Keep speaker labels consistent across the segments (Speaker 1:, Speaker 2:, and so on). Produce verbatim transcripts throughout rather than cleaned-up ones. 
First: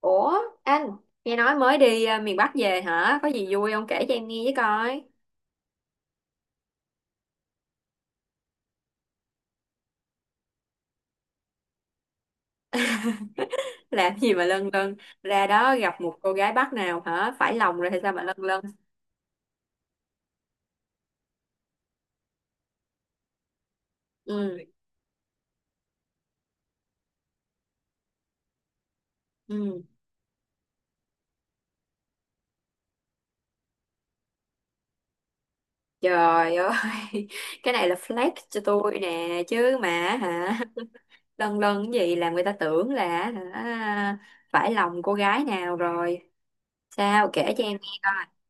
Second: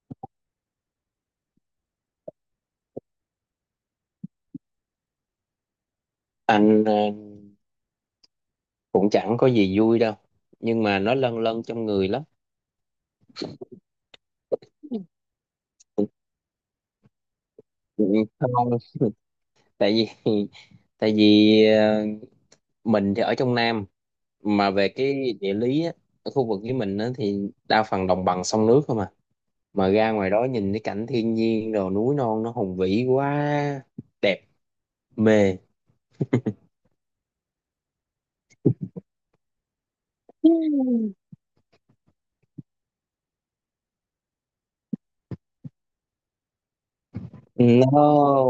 Speaker 1: Ủa, anh, nghe nói mới đi ờ, miền Bắc về hả? Có gì vui không kể cho em nghe với coi.
Speaker 2: Anh ờ, cũng chẳng có gì vui đâu, nhưng mà nó lâng lâng trong người lắm.
Speaker 1: Làm gì mà lân lân, ra đó gặp một cô gái Bắc nào hả? Phải lòng rồi hay
Speaker 2: Ừ,
Speaker 1: sao mà lân
Speaker 2: không,
Speaker 1: lân?
Speaker 2: tại vì tại vì ờ, mình thì ở trong Nam.
Speaker 1: Ừ,
Speaker 2: Mà về cái địa lý á, ở khu vực với mình á, thì đa phần đồng bằng sông nước không à.
Speaker 1: ừ.
Speaker 2: Mà ra ngoài đó nhìn cái cảnh thiên nhiên đồ núi non nó hùng vĩ quá, đẹp, mê.
Speaker 1: Trời ơi, cái này là flex cho tôi nè, chứ mà hả? Lân lân cái gì làm người ta tưởng là hả? Phải lòng cô gái nào rồi. Sao kể cho em nghe.
Speaker 2: No,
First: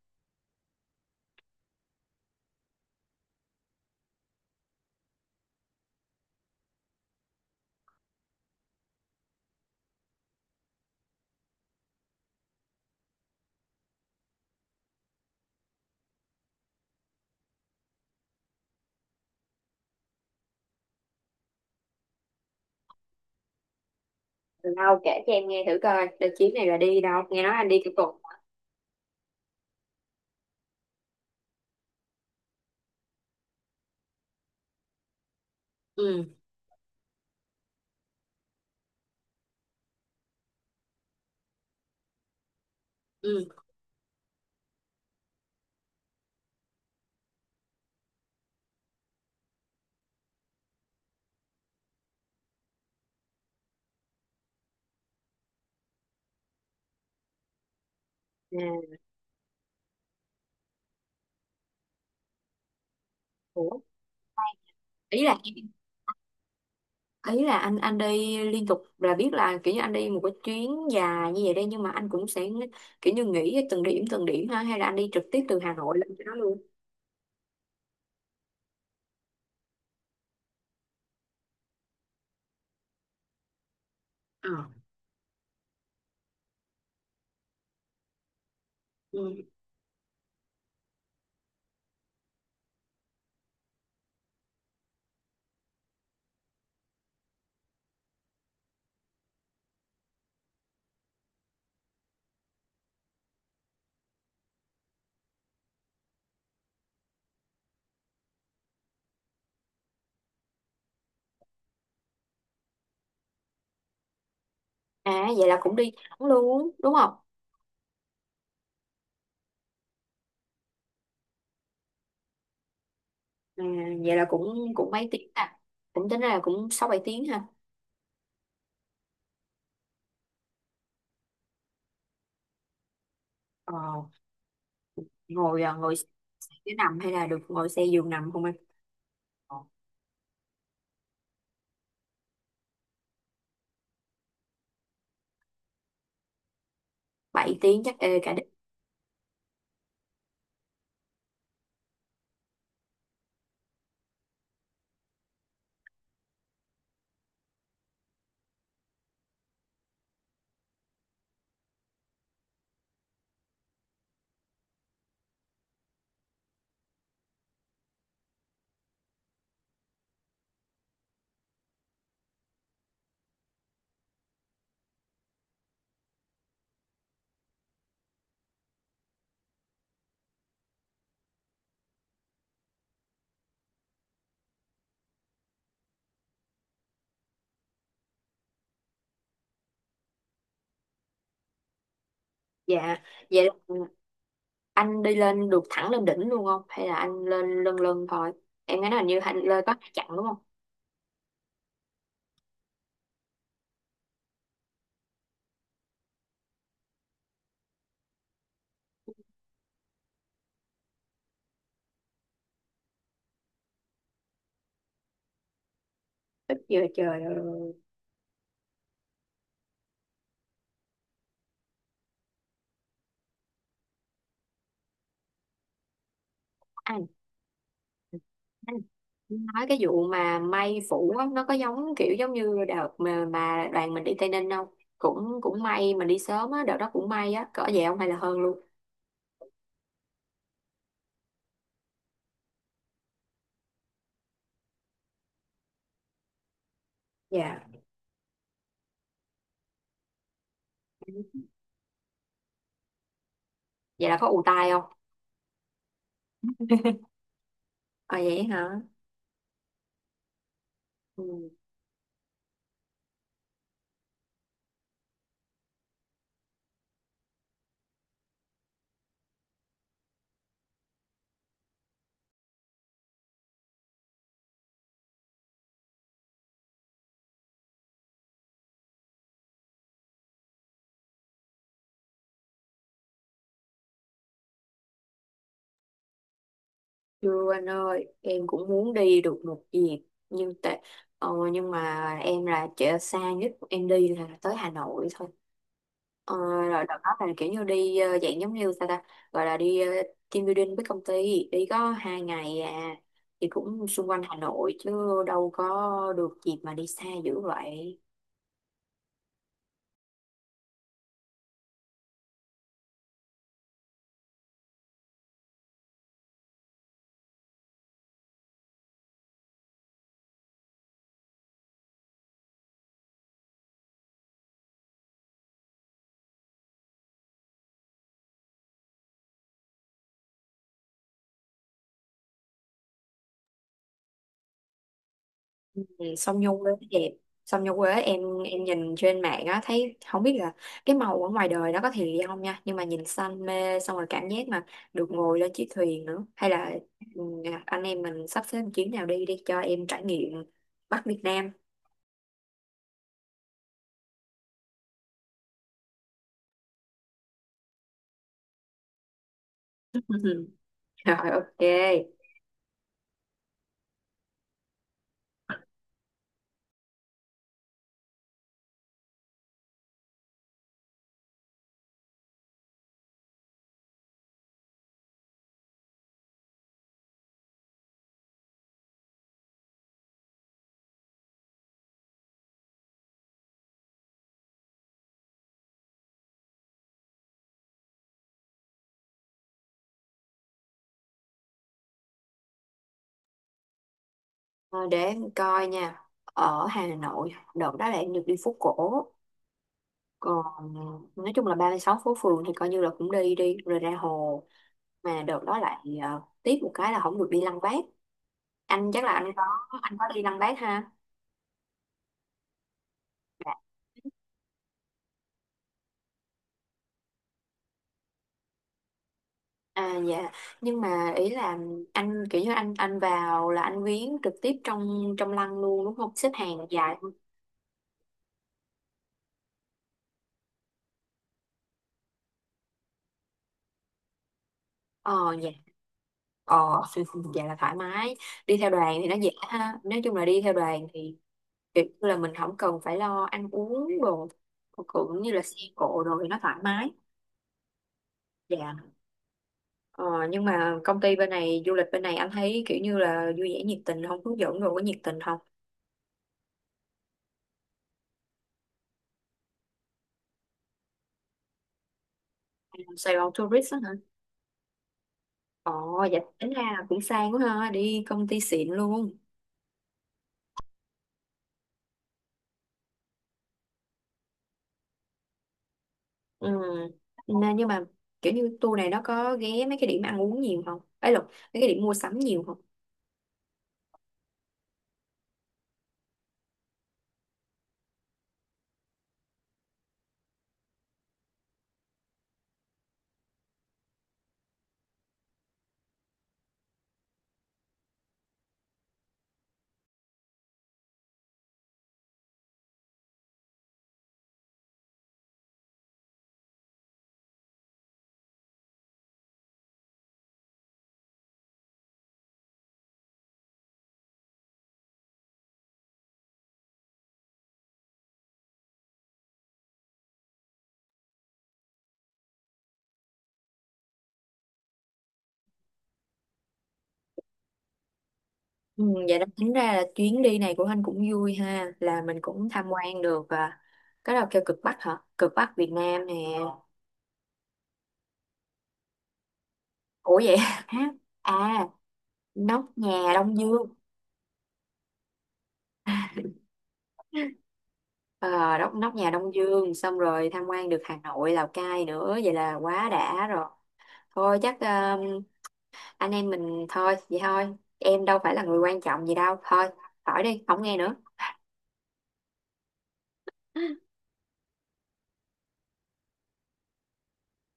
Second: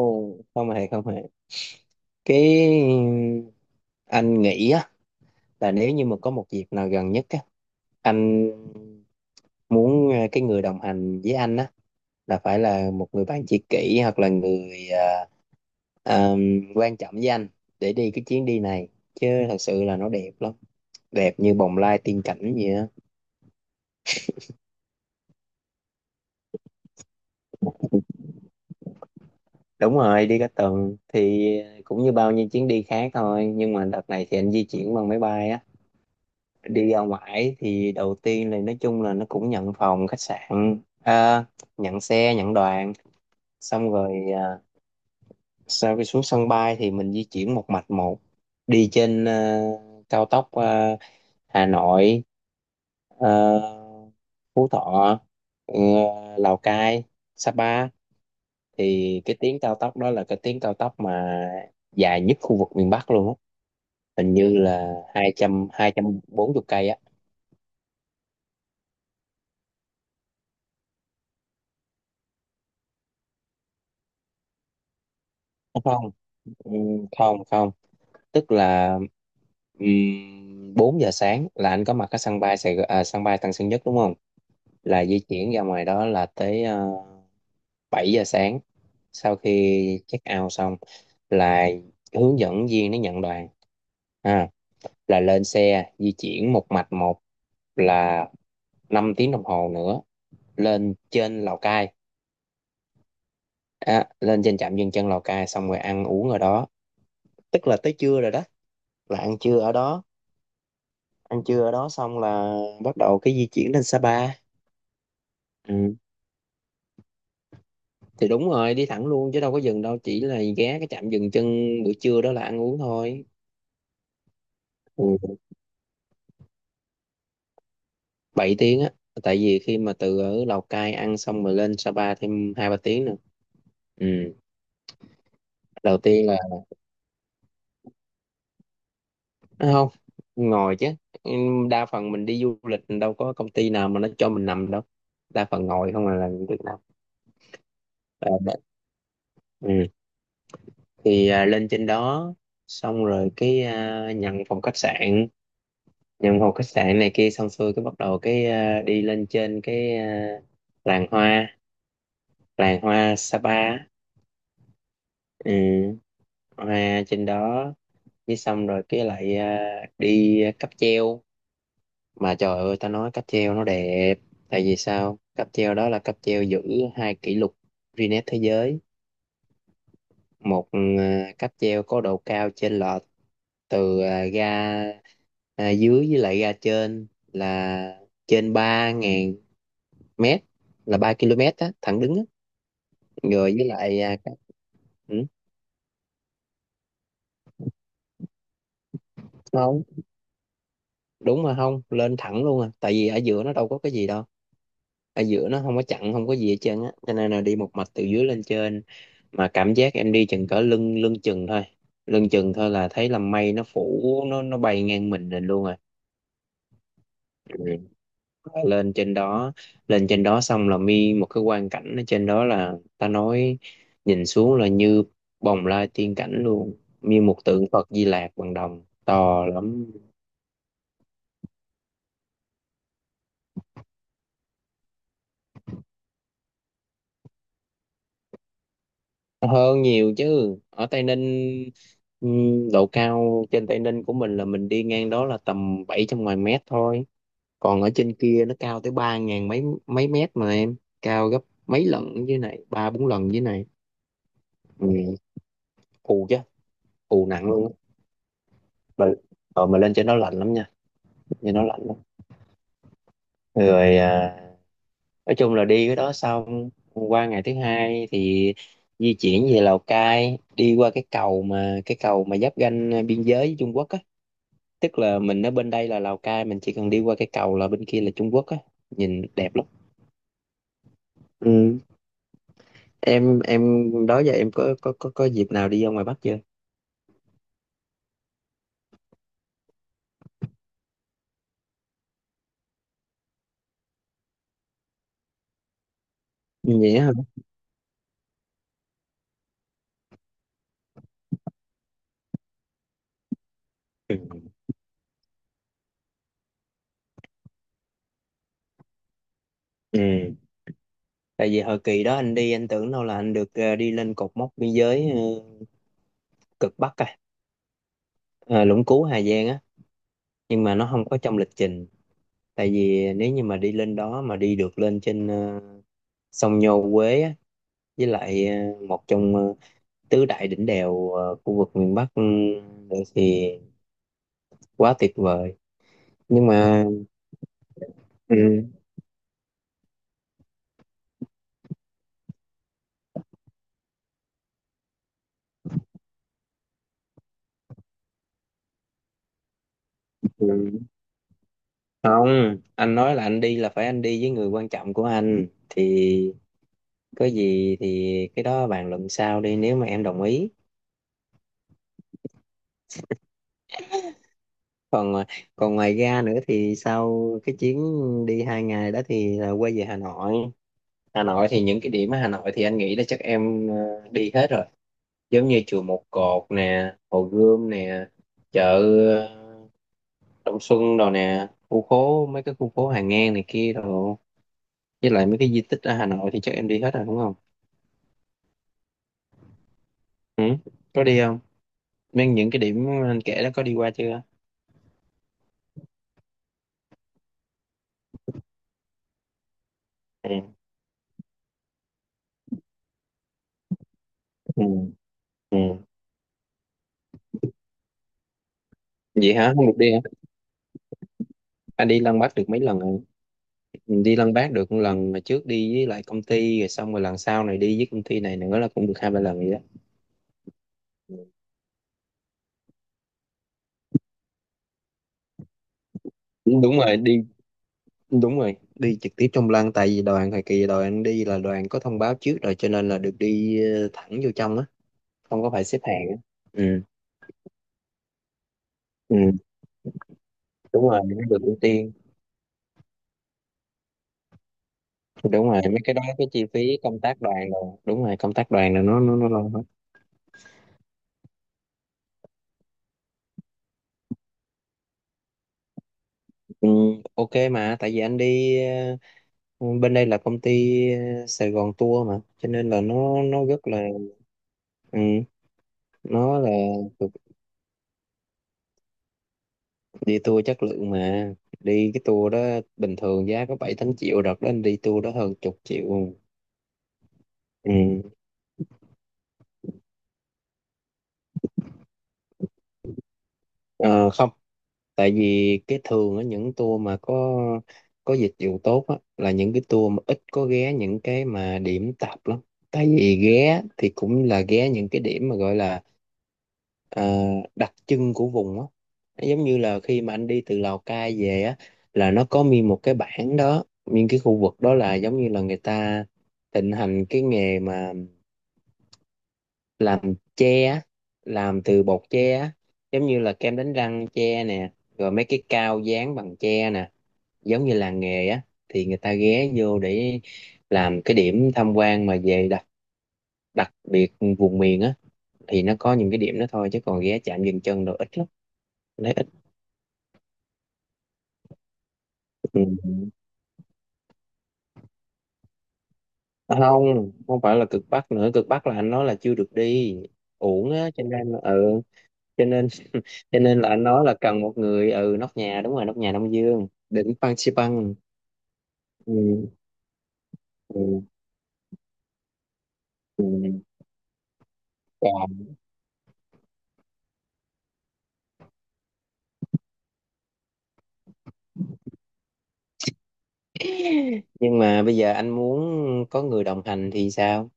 Speaker 2: không hề không hề, cái anh nghĩ á là nếu như mà có một dịp nào gần nhất á, anh muốn ờ, cái người đồng hành với anh á là phải là một người bạn tri kỷ, hoặc là người ờ, ờ, quan trọng với anh, để đi cái chuyến đi này. Chứ thật sự là nó đẹp lắm, đẹp như bồng lai tiên cảnh vậy á.
Speaker 1: Đâu kể cho em nghe thử coi, đợt chuyến này là đi đâu? Nghe nói anh đi cái cục.
Speaker 2: Đúng rồi, đi cả tuần thì cũng như bao nhiêu chuyến đi khác thôi, nhưng mà đợt này thì anh di chuyển bằng máy bay á.
Speaker 1: Ừ,
Speaker 2: Đi ra ngoài thì đầu tiên là nói chung là nó cũng nhận phòng khách sạn, ờ, nhận xe, nhận đoàn.
Speaker 1: ừ.
Speaker 2: Xong rồi ờ, sau khi xuống sân bay thì mình di chuyển một mạch một, đi trên ờ, cao tốc, ờ, Hà Nội, ờ, Phú Thọ, ờ, Lào Cai, Sapa.
Speaker 1: À,
Speaker 2: Thì cái tuyến cao tốc đó là cái tuyến cao tốc mà dài nhất khu vực miền Bắc luôn á.
Speaker 1: ủa,
Speaker 2: Hình như là
Speaker 1: ý
Speaker 2: hai
Speaker 1: là
Speaker 2: trăm, hai trăm bốn mươi cây á.
Speaker 1: ý là anh anh đi liên tục là biết là kiểu như anh đi một cái chuyến dài như vậy đây, nhưng mà anh cũng sẽ kiểu như nghỉ từng điểm từng điểm ha, hay là anh đi trực tiếp từ Hà Nội
Speaker 2: Không,
Speaker 1: lên cho nó luôn?
Speaker 2: ừm, không không, tức là um, bốn giờ sáng là anh có mặt ở sân bay Sài Gòn, à, sân bay Tân Sơn Nhất, đúng không.
Speaker 1: Ờ,
Speaker 2: Là di chuyển ra ngoài đó là tới uh, bảy giờ sáng. Sau
Speaker 1: ừ.
Speaker 2: khi check out xong là hướng dẫn viên nó nhận đoàn, à, là lên xe di chuyển một mạch một, là năm tiếng đồng hồ nữa, lên trên Lào Cai. À, lên trên trạm dừng chân Lào Cai xong rồi ăn uống ở đó, tức là tới trưa rồi đó, là ăn trưa ở đó. Ăn trưa ở đó xong là bắt đầu cái di chuyển lên Sapa.
Speaker 1: À vậy là cũng đi
Speaker 2: Ừ,
Speaker 1: thẳng luôn đúng không?
Speaker 2: thì đúng rồi, đi thẳng luôn chứ đâu có dừng đâu, chỉ là ghé cái trạm dừng chân buổi trưa đó là ăn uống thôi.
Speaker 1: À, vậy là cũng cũng mấy tiếng
Speaker 2: Ừ.
Speaker 1: à, cũng tính ra là cũng sáu bảy tiếng ha?
Speaker 2: bảy tiếng á, tại vì khi mà từ ở Lào Cai ăn xong rồi lên Sapa thêm hai ba tiếng nữa.
Speaker 1: ờ,
Speaker 2: Ừ.
Speaker 1: Ngồi à, ngồi
Speaker 2: Đầu tiên là,
Speaker 1: xe nằm hay là được ngồi xe giường nằm không anh? Ờ,
Speaker 2: à, không, ngồi chứ. Ừ, đa phần mình đi du lịch đâu có công ty nào mà nó cho mình nằm đâu, đa phần ngồi không à, là Việt Nam.
Speaker 1: bảy tiếng chắc ê
Speaker 2: Ờ,
Speaker 1: cả.
Speaker 2: đ- ừ. Thì à, lên trên đó xong rồi cái à, nhận phòng khách sạn, nhận một khách sạn này kia xong xuôi, cái bắt đầu cái ờ, đi lên trên cái ờ, làng hoa, làng hoa Sapa á. Ừ, hoa trên đó. Với xong rồi cái lại ờ, đi cáp treo. Mà trời ơi, ta nói cáp treo nó đẹp, tại vì sao, cáp treo đó là cáp treo giữ hai kỷ lục Guinness thế giới. Một ờ, cáp treo có độ cao trên lệch từ ờ, ga ờ, dưới với lại ga trên là trên ba ngàn mét, là ba ki lô mét á thẳng đứng á.
Speaker 1: Dạ, vậy
Speaker 2: Rồi với lại à, cái-
Speaker 1: anh đi
Speaker 2: ừ,
Speaker 1: lên được thẳng lên đỉnh luôn không hay là anh lên lân lân thôi? Em nghe nói hình như anh lên có
Speaker 2: không,
Speaker 1: hai chặng đúng không?
Speaker 2: đúng mà không lên thẳng luôn à, tại vì ở giữa nó đâu có cái gì đâu. Ở giữa nó không có chặn, không có gì hết trơn á, cho nên là đi một mạch từ dưới lên trên. Mà cảm giác em đi chừng cỡ lưng lưng chừng thôi, lưng chừng thôi, là thấy là mây nó phủ, nó nó bay ngang mình lên luôn.
Speaker 1: Ít giờ trời ơi,
Speaker 2: À, lên trên đó, lên trên đó xong là mi một cái quang cảnh ở trên đó là ta nói, nhìn xuống là như bồng lai tiên cảnh luôn,
Speaker 1: anh
Speaker 2: như một tượng Phật Di Lặc bằng
Speaker 1: anh
Speaker 2: đồng to
Speaker 1: nói cái
Speaker 2: lắm.
Speaker 1: vụ mà may phủ á, nó có giống kiểu giống như đợt mà, mà đoàn mình đi Tây Ninh không? Cũng cũng may mình đi sớm á, đợt đó cũng may á cỡ vậy không hay là hơn luôn?
Speaker 2: Hơn nhiều chứ, ở Tây Ninh, ừm, độ cao trên Tây Ninh của mình là mình đi ngang đó là tầm bảy trăm ngoài mét thôi.
Speaker 1: Dạ.
Speaker 2: Còn ở trên kia nó cao tới ba ngàn mấy, mấy mét mà em, cao gấp mấy lần dưới này, ba bốn lần dưới này.
Speaker 1: Vậy là có ù tai không?
Speaker 2: Ừ, phù chứ, phù nặng luôn á.
Speaker 1: À vậy hả.
Speaker 2: Mà- rồi mà lên trên đó lạnh lắm nha,
Speaker 1: Ừ.
Speaker 2: thì nó lạnh lắm. Rồi à, nói chung là đi cái đó xong, qua ngày thứ hai thì di chuyển về Lào Cai, đi qua cái cầu mà cái cầu mà giáp ranh biên giới với Trung Quốc á. Tức là mình ở bên đây là Lào Cai, mình chỉ cần đi qua cái cầu là bên kia là Trung Quốc á, nhìn đẹp lắm. Ừ. em em đó giờ em có có có có dịp nào đi ra ngoài Bắc chưa?
Speaker 1: Chưa anh ơi, em cũng muốn đi được một dịp nhưng tại ờ, nhưng mà em là chợ xa nhất em đi là tới Hà Nội thôi. Ờ, rồi đợt
Speaker 2: Vậy á hả.
Speaker 1: đó là kiểu như đi ờ, dạng giống như sao ta gọi là đi ờ, team building với công ty đi có hai ngày à, thì cũng xung quanh Hà
Speaker 2: Ừ.
Speaker 1: Nội chứ đâu có được dịp mà đi xa dữ vậy.
Speaker 2: Ừ. Tại vì hồi kỳ đó anh đi, anh tưởng đâu là anh được ờ, đi lên cột mốc biên giới ờ, cực Bắc, à, à Lũng Cú Hà Giang á, nhưng mà nó không có trong lịch trình. Tại vì nếu như mà đi lên đó mà đi được lên trên ờ, sông Nho Quế á, với lại ờ, một trong ờ, tứ đại đỉnh đèo ờ, khu vực miền Bắc ừ, nữa thì quá tuyệt vời.
Speaker 1: Song
Speaker 2: Nhưng
Speaker 1: nhung quế
Speaker 2: mà
Speaker 1: đẹp, song nhung quế em
Speaker 2: ừ,
Speaker 1: em nhìn trên mạng á thấy không biết là cái màu ở ngoài đời nó có thiệt hay không nha, nhưng mà nhìn xanh mê, xong rồi cảm giác mà được ngồi lên chiếc thuyền nữa, hay là ừ, anh em mình sắp xếp một chuyến nào đi đi cho em trải nghiệm
Speaker 2: ừ,
Speaker 1: Bắc Việt Nam.
Speaker 2: không, anh nói là anh đi là phải anh đi với người quan trọng của anh thì có gì thì cái đó bàn luận sau đi, nếu mà em đồng ý.
Speaker 1: Rồi ok.
Speaker 2: Còn ờ, còn ngoài ra nữa thì sau cái chuyến đi hai ngày đó thì là quay về Hà Nội. Hà Nội thì những cái điểm ở Hà Nội thì anh nghĩ là chắc em ờ, đi hết rồi, giống như chùa Một Cột nè, Hồ Gươm nè, chợ ờ, Đông Xuân đồ nè, khu phố mấy cái khu phố Hàng Ngang này kia đồ, với lại mấy cái di tích ở Hà Nội thì chắc em đi hết rồi đúng không? Ừ? Có đi không, mấy những cái điểm anh kể đó có đi qua chưa?
Speaker 1: Ờ, để em coi nha, ở Hà Nội đợt đó là em được đi phố cổ,
Speaker 2: Ừ.
Speaker 1: còn ừ, nói chung là ba mươi sáu phố phường thì coi như là cũng đi đi rồi ra hồ,
Speaker 2: Ừ.
Speaker 1: mà đợt
Speaker 2: Ừ.
Speaker 1: đó lại ờ, tiếc một cái là không được đi Lăng Bác. Anh chắc là anh
Speaker 2: Vậy
Speaker 1: có,
Speaker 2: hả, không được đi
Speaker 1: anh
Speaker 2: hả?
Speaker 1: có đi Lăng Bác ha?
Speaker 2: Anh đi Lăng Bác được mấy lần rồi.
Speaker 1: Dạ.
Speaker 2: Ừ, đi Lăng Bác được một lần mà trước đi với lại công ty, rồi xong rồi lần sau này đi với công ty này nữa, là cũng được hai ba lần vậy đó.
Speaker 1: À dạ, nhưng mà ý là anh kiểu như anh anh vào là anh viếng trực tiếp trong trong lăng luôn đúng không, xếp
Speaker 2: Ừ,
Speaker 1: hàng
Speaker 2: đúng
Speaker 1: dài
Speaker 2: rồi,
Speaker 1: không?
Speaker 2: đi. Đúng rồi, đi trực tiếp trong lăng, tại vì đoàn thời kỳ đoàn anh đi là đoàn có thông báo trước rồi, cho nên là được đi ờ, thẳng vô trong á,
Speaker 1: Ờ,
Speaker 2: không có
Speaker 1: dạ.
Speaker 2: phải xếp hàng á.
Speaker 1: Ờ,
Speaker 2: Ừ.
Speaker 1: vậy là thoải mái, đi theo đoàn thì nó
Speaker 2: Ừ,
Speaker 1: dễ ha, nói chung là đi theo đoàn
Speaker 2: đúng rồi,
Speaker 1: thì
Speaker 2: nó được ưu
Speaker 1: kiểu
Speaker 2: tiên.
Speaker 1: như là mình không cần phải lo ăn uống đồ cũng như là
Speaker 2: Đúng
Speaker 1: xe
Speaker 2: rồi, mấy cái
Speaker 1: cộ,
Speaker 2: đó cái
Speaker 1: rồi nó
Speaker 2: chi
Speaker 1: thoải
Speaker 2: phí
Speaker 1: mái.
Speaker 2: công tác đoàn rồi, đúng rồi, công tác
Speaker 1: Dạ.
Speaker 2: đoàn là nó nó nó lo hết.
Speaker 1: Ờ, nhưng mà công ty bên này, du lịch bên này anh thấy kiểu như là vui vẻ nhiệt tình không, hướng dẫn rồi có nhiệt tình không?
Speaker 2: Ừ, ok, mà tại vì anh đi ờ, bên đây là công ty ờ, Sài Gòn Tour mà, cho nên là
Speaker 1: Sài
Speaker 2: nó
Speaker 1: Gòn
Speaker 2: nó rất
Speaker 1: tourist á
Speaker 2: là
Speaker 1: hả?
Speaker 2: ừ,
Speaker 1: Ồ, dạ
Speaker 2: nó
Speaker 1: tính
Speaker 2: là
Speaker 1: ra là cũng sang quá ha, đi công ty xịn luôn.
Speaker 2: đi tour chất lượng mà. Đi cái tour đó bình thường giá có bảy tám triệu, đợt đó anh đi tour đó hơn chục triệu.
Speaker 1: Ừ. Nên nhưng mà
Speaker 2: Ừ.
Speaker 1: kiểu như tour này nó có ghé mấy cái điểm ăn uống nhiều không? Ấy lộn, mấy cái điểm mua sắm nhiều không?
Speaker 2: Ờ, không, tại vì cái thường ở những tour mà có có dịch vụ tốt á, là những cái tour mà ít có ghé những cái mà điểm tạp lắm. Tại vì ghé thì cũng là ghé những cái điểm mà gọi là ờ, đặc trưng của vùng á. Nó giống như là khi mà anh đi từ Lào Cai về á, là nó có nguyên một cái bản đó, nguyên cái khu vực đó là giống như là người ta thịnh hành cái nghề mà làm tre á, làm từ bột tre á, giống như là kem đánh răng tre nè, rồi mấy cái cao dán bằng tre nè, giống như làng nghề á. Thì người ta ghé vô để làm cái điểm tham quan mà về đặc đặc biệt vùng miền á, thì nó có những cái điểm đó thôi, chứ còn ghé chạm dừng chân đồ ít lắm.
Speaker 1: Ừ, vậy đó tính ra là chuyến đi này của anh cũng vui ha, là mình cũng tham quan
Speaker 2: Ừ.
Speaker 1: được à. Cái nào kêu cực Bắc hả? Cực Bắc Việt Nam nè.
Speaker 2: À, không, không phải là cực Bắc, nữa cực Bắc là anh nói là chưa được đi,
Speaker 1: Ủa vậy?
Speaker 2: uổng á,
Speaker 1: Hả?
Speaker 2: cho nên
Speaker 1: À,
Speaker 2: ừ, cho
Speaker 1: nóc
Speaker 2: nên
Speaker 1: nhà Đông
Speaker 2: cho nên là
Speaker 1: Dương.
Speaker 2: anh nói là cần một người, ừ, nóc nhà, đúng rồi, nóc nhà Đông Dương, đỉnh Phan Xi Păng.
Speaker 1: Ờ, đốc nóc nhà Đông
Speaker 2: Ừ,
Speaker 1: Dương xong rồi tham quan được Hà
Speaker 2: ừ.
Speaker 1: Nội, Lào Cai nữa, vậy là quá đã rồi. Thôi chắc
Speaker 2: Còn-
Speaker 1: anh em mình thôi vậy thôi, em đâu phải là người quan trọng gì đâu, thôi khỏi đi không nghe nữa.
Speaker 2: nhưng mà bây giờ anh muốn có người đồng hành thì sao?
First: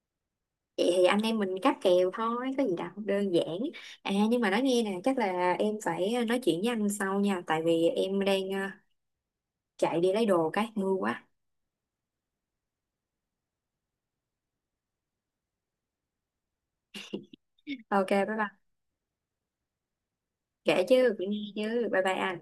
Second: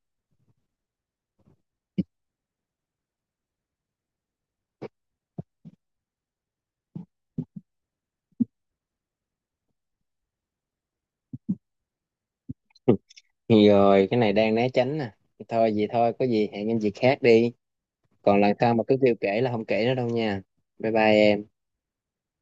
Speaker 1: Vậy thì anh em mình cáp kèo thôi có gì đâu, đơn giản. À nhưng mà nói nghe nè, chắc là em phải nói chuyện với anh sau nha, tại vì em đang ờ, chạy đi lấy đồ cái mưa quá.
Speaker 2: Rồi, cái này đang né tránh nè, thôi vậy thôi, có gì hẹn em dịp khác đi.
Speaker 1: Ok bye
Speaker 2: Còn lần
Speaker 1: bye.
Speaker 2: sau mà cứ kêu kể là không kể nữa đâu nha.
Speaker 1: Kể
Speaker 2: Bye bye
Speaker 1: chứ, cũng nghe
Speaker 2: em.
Speaker 1: chứ, bye bye anh.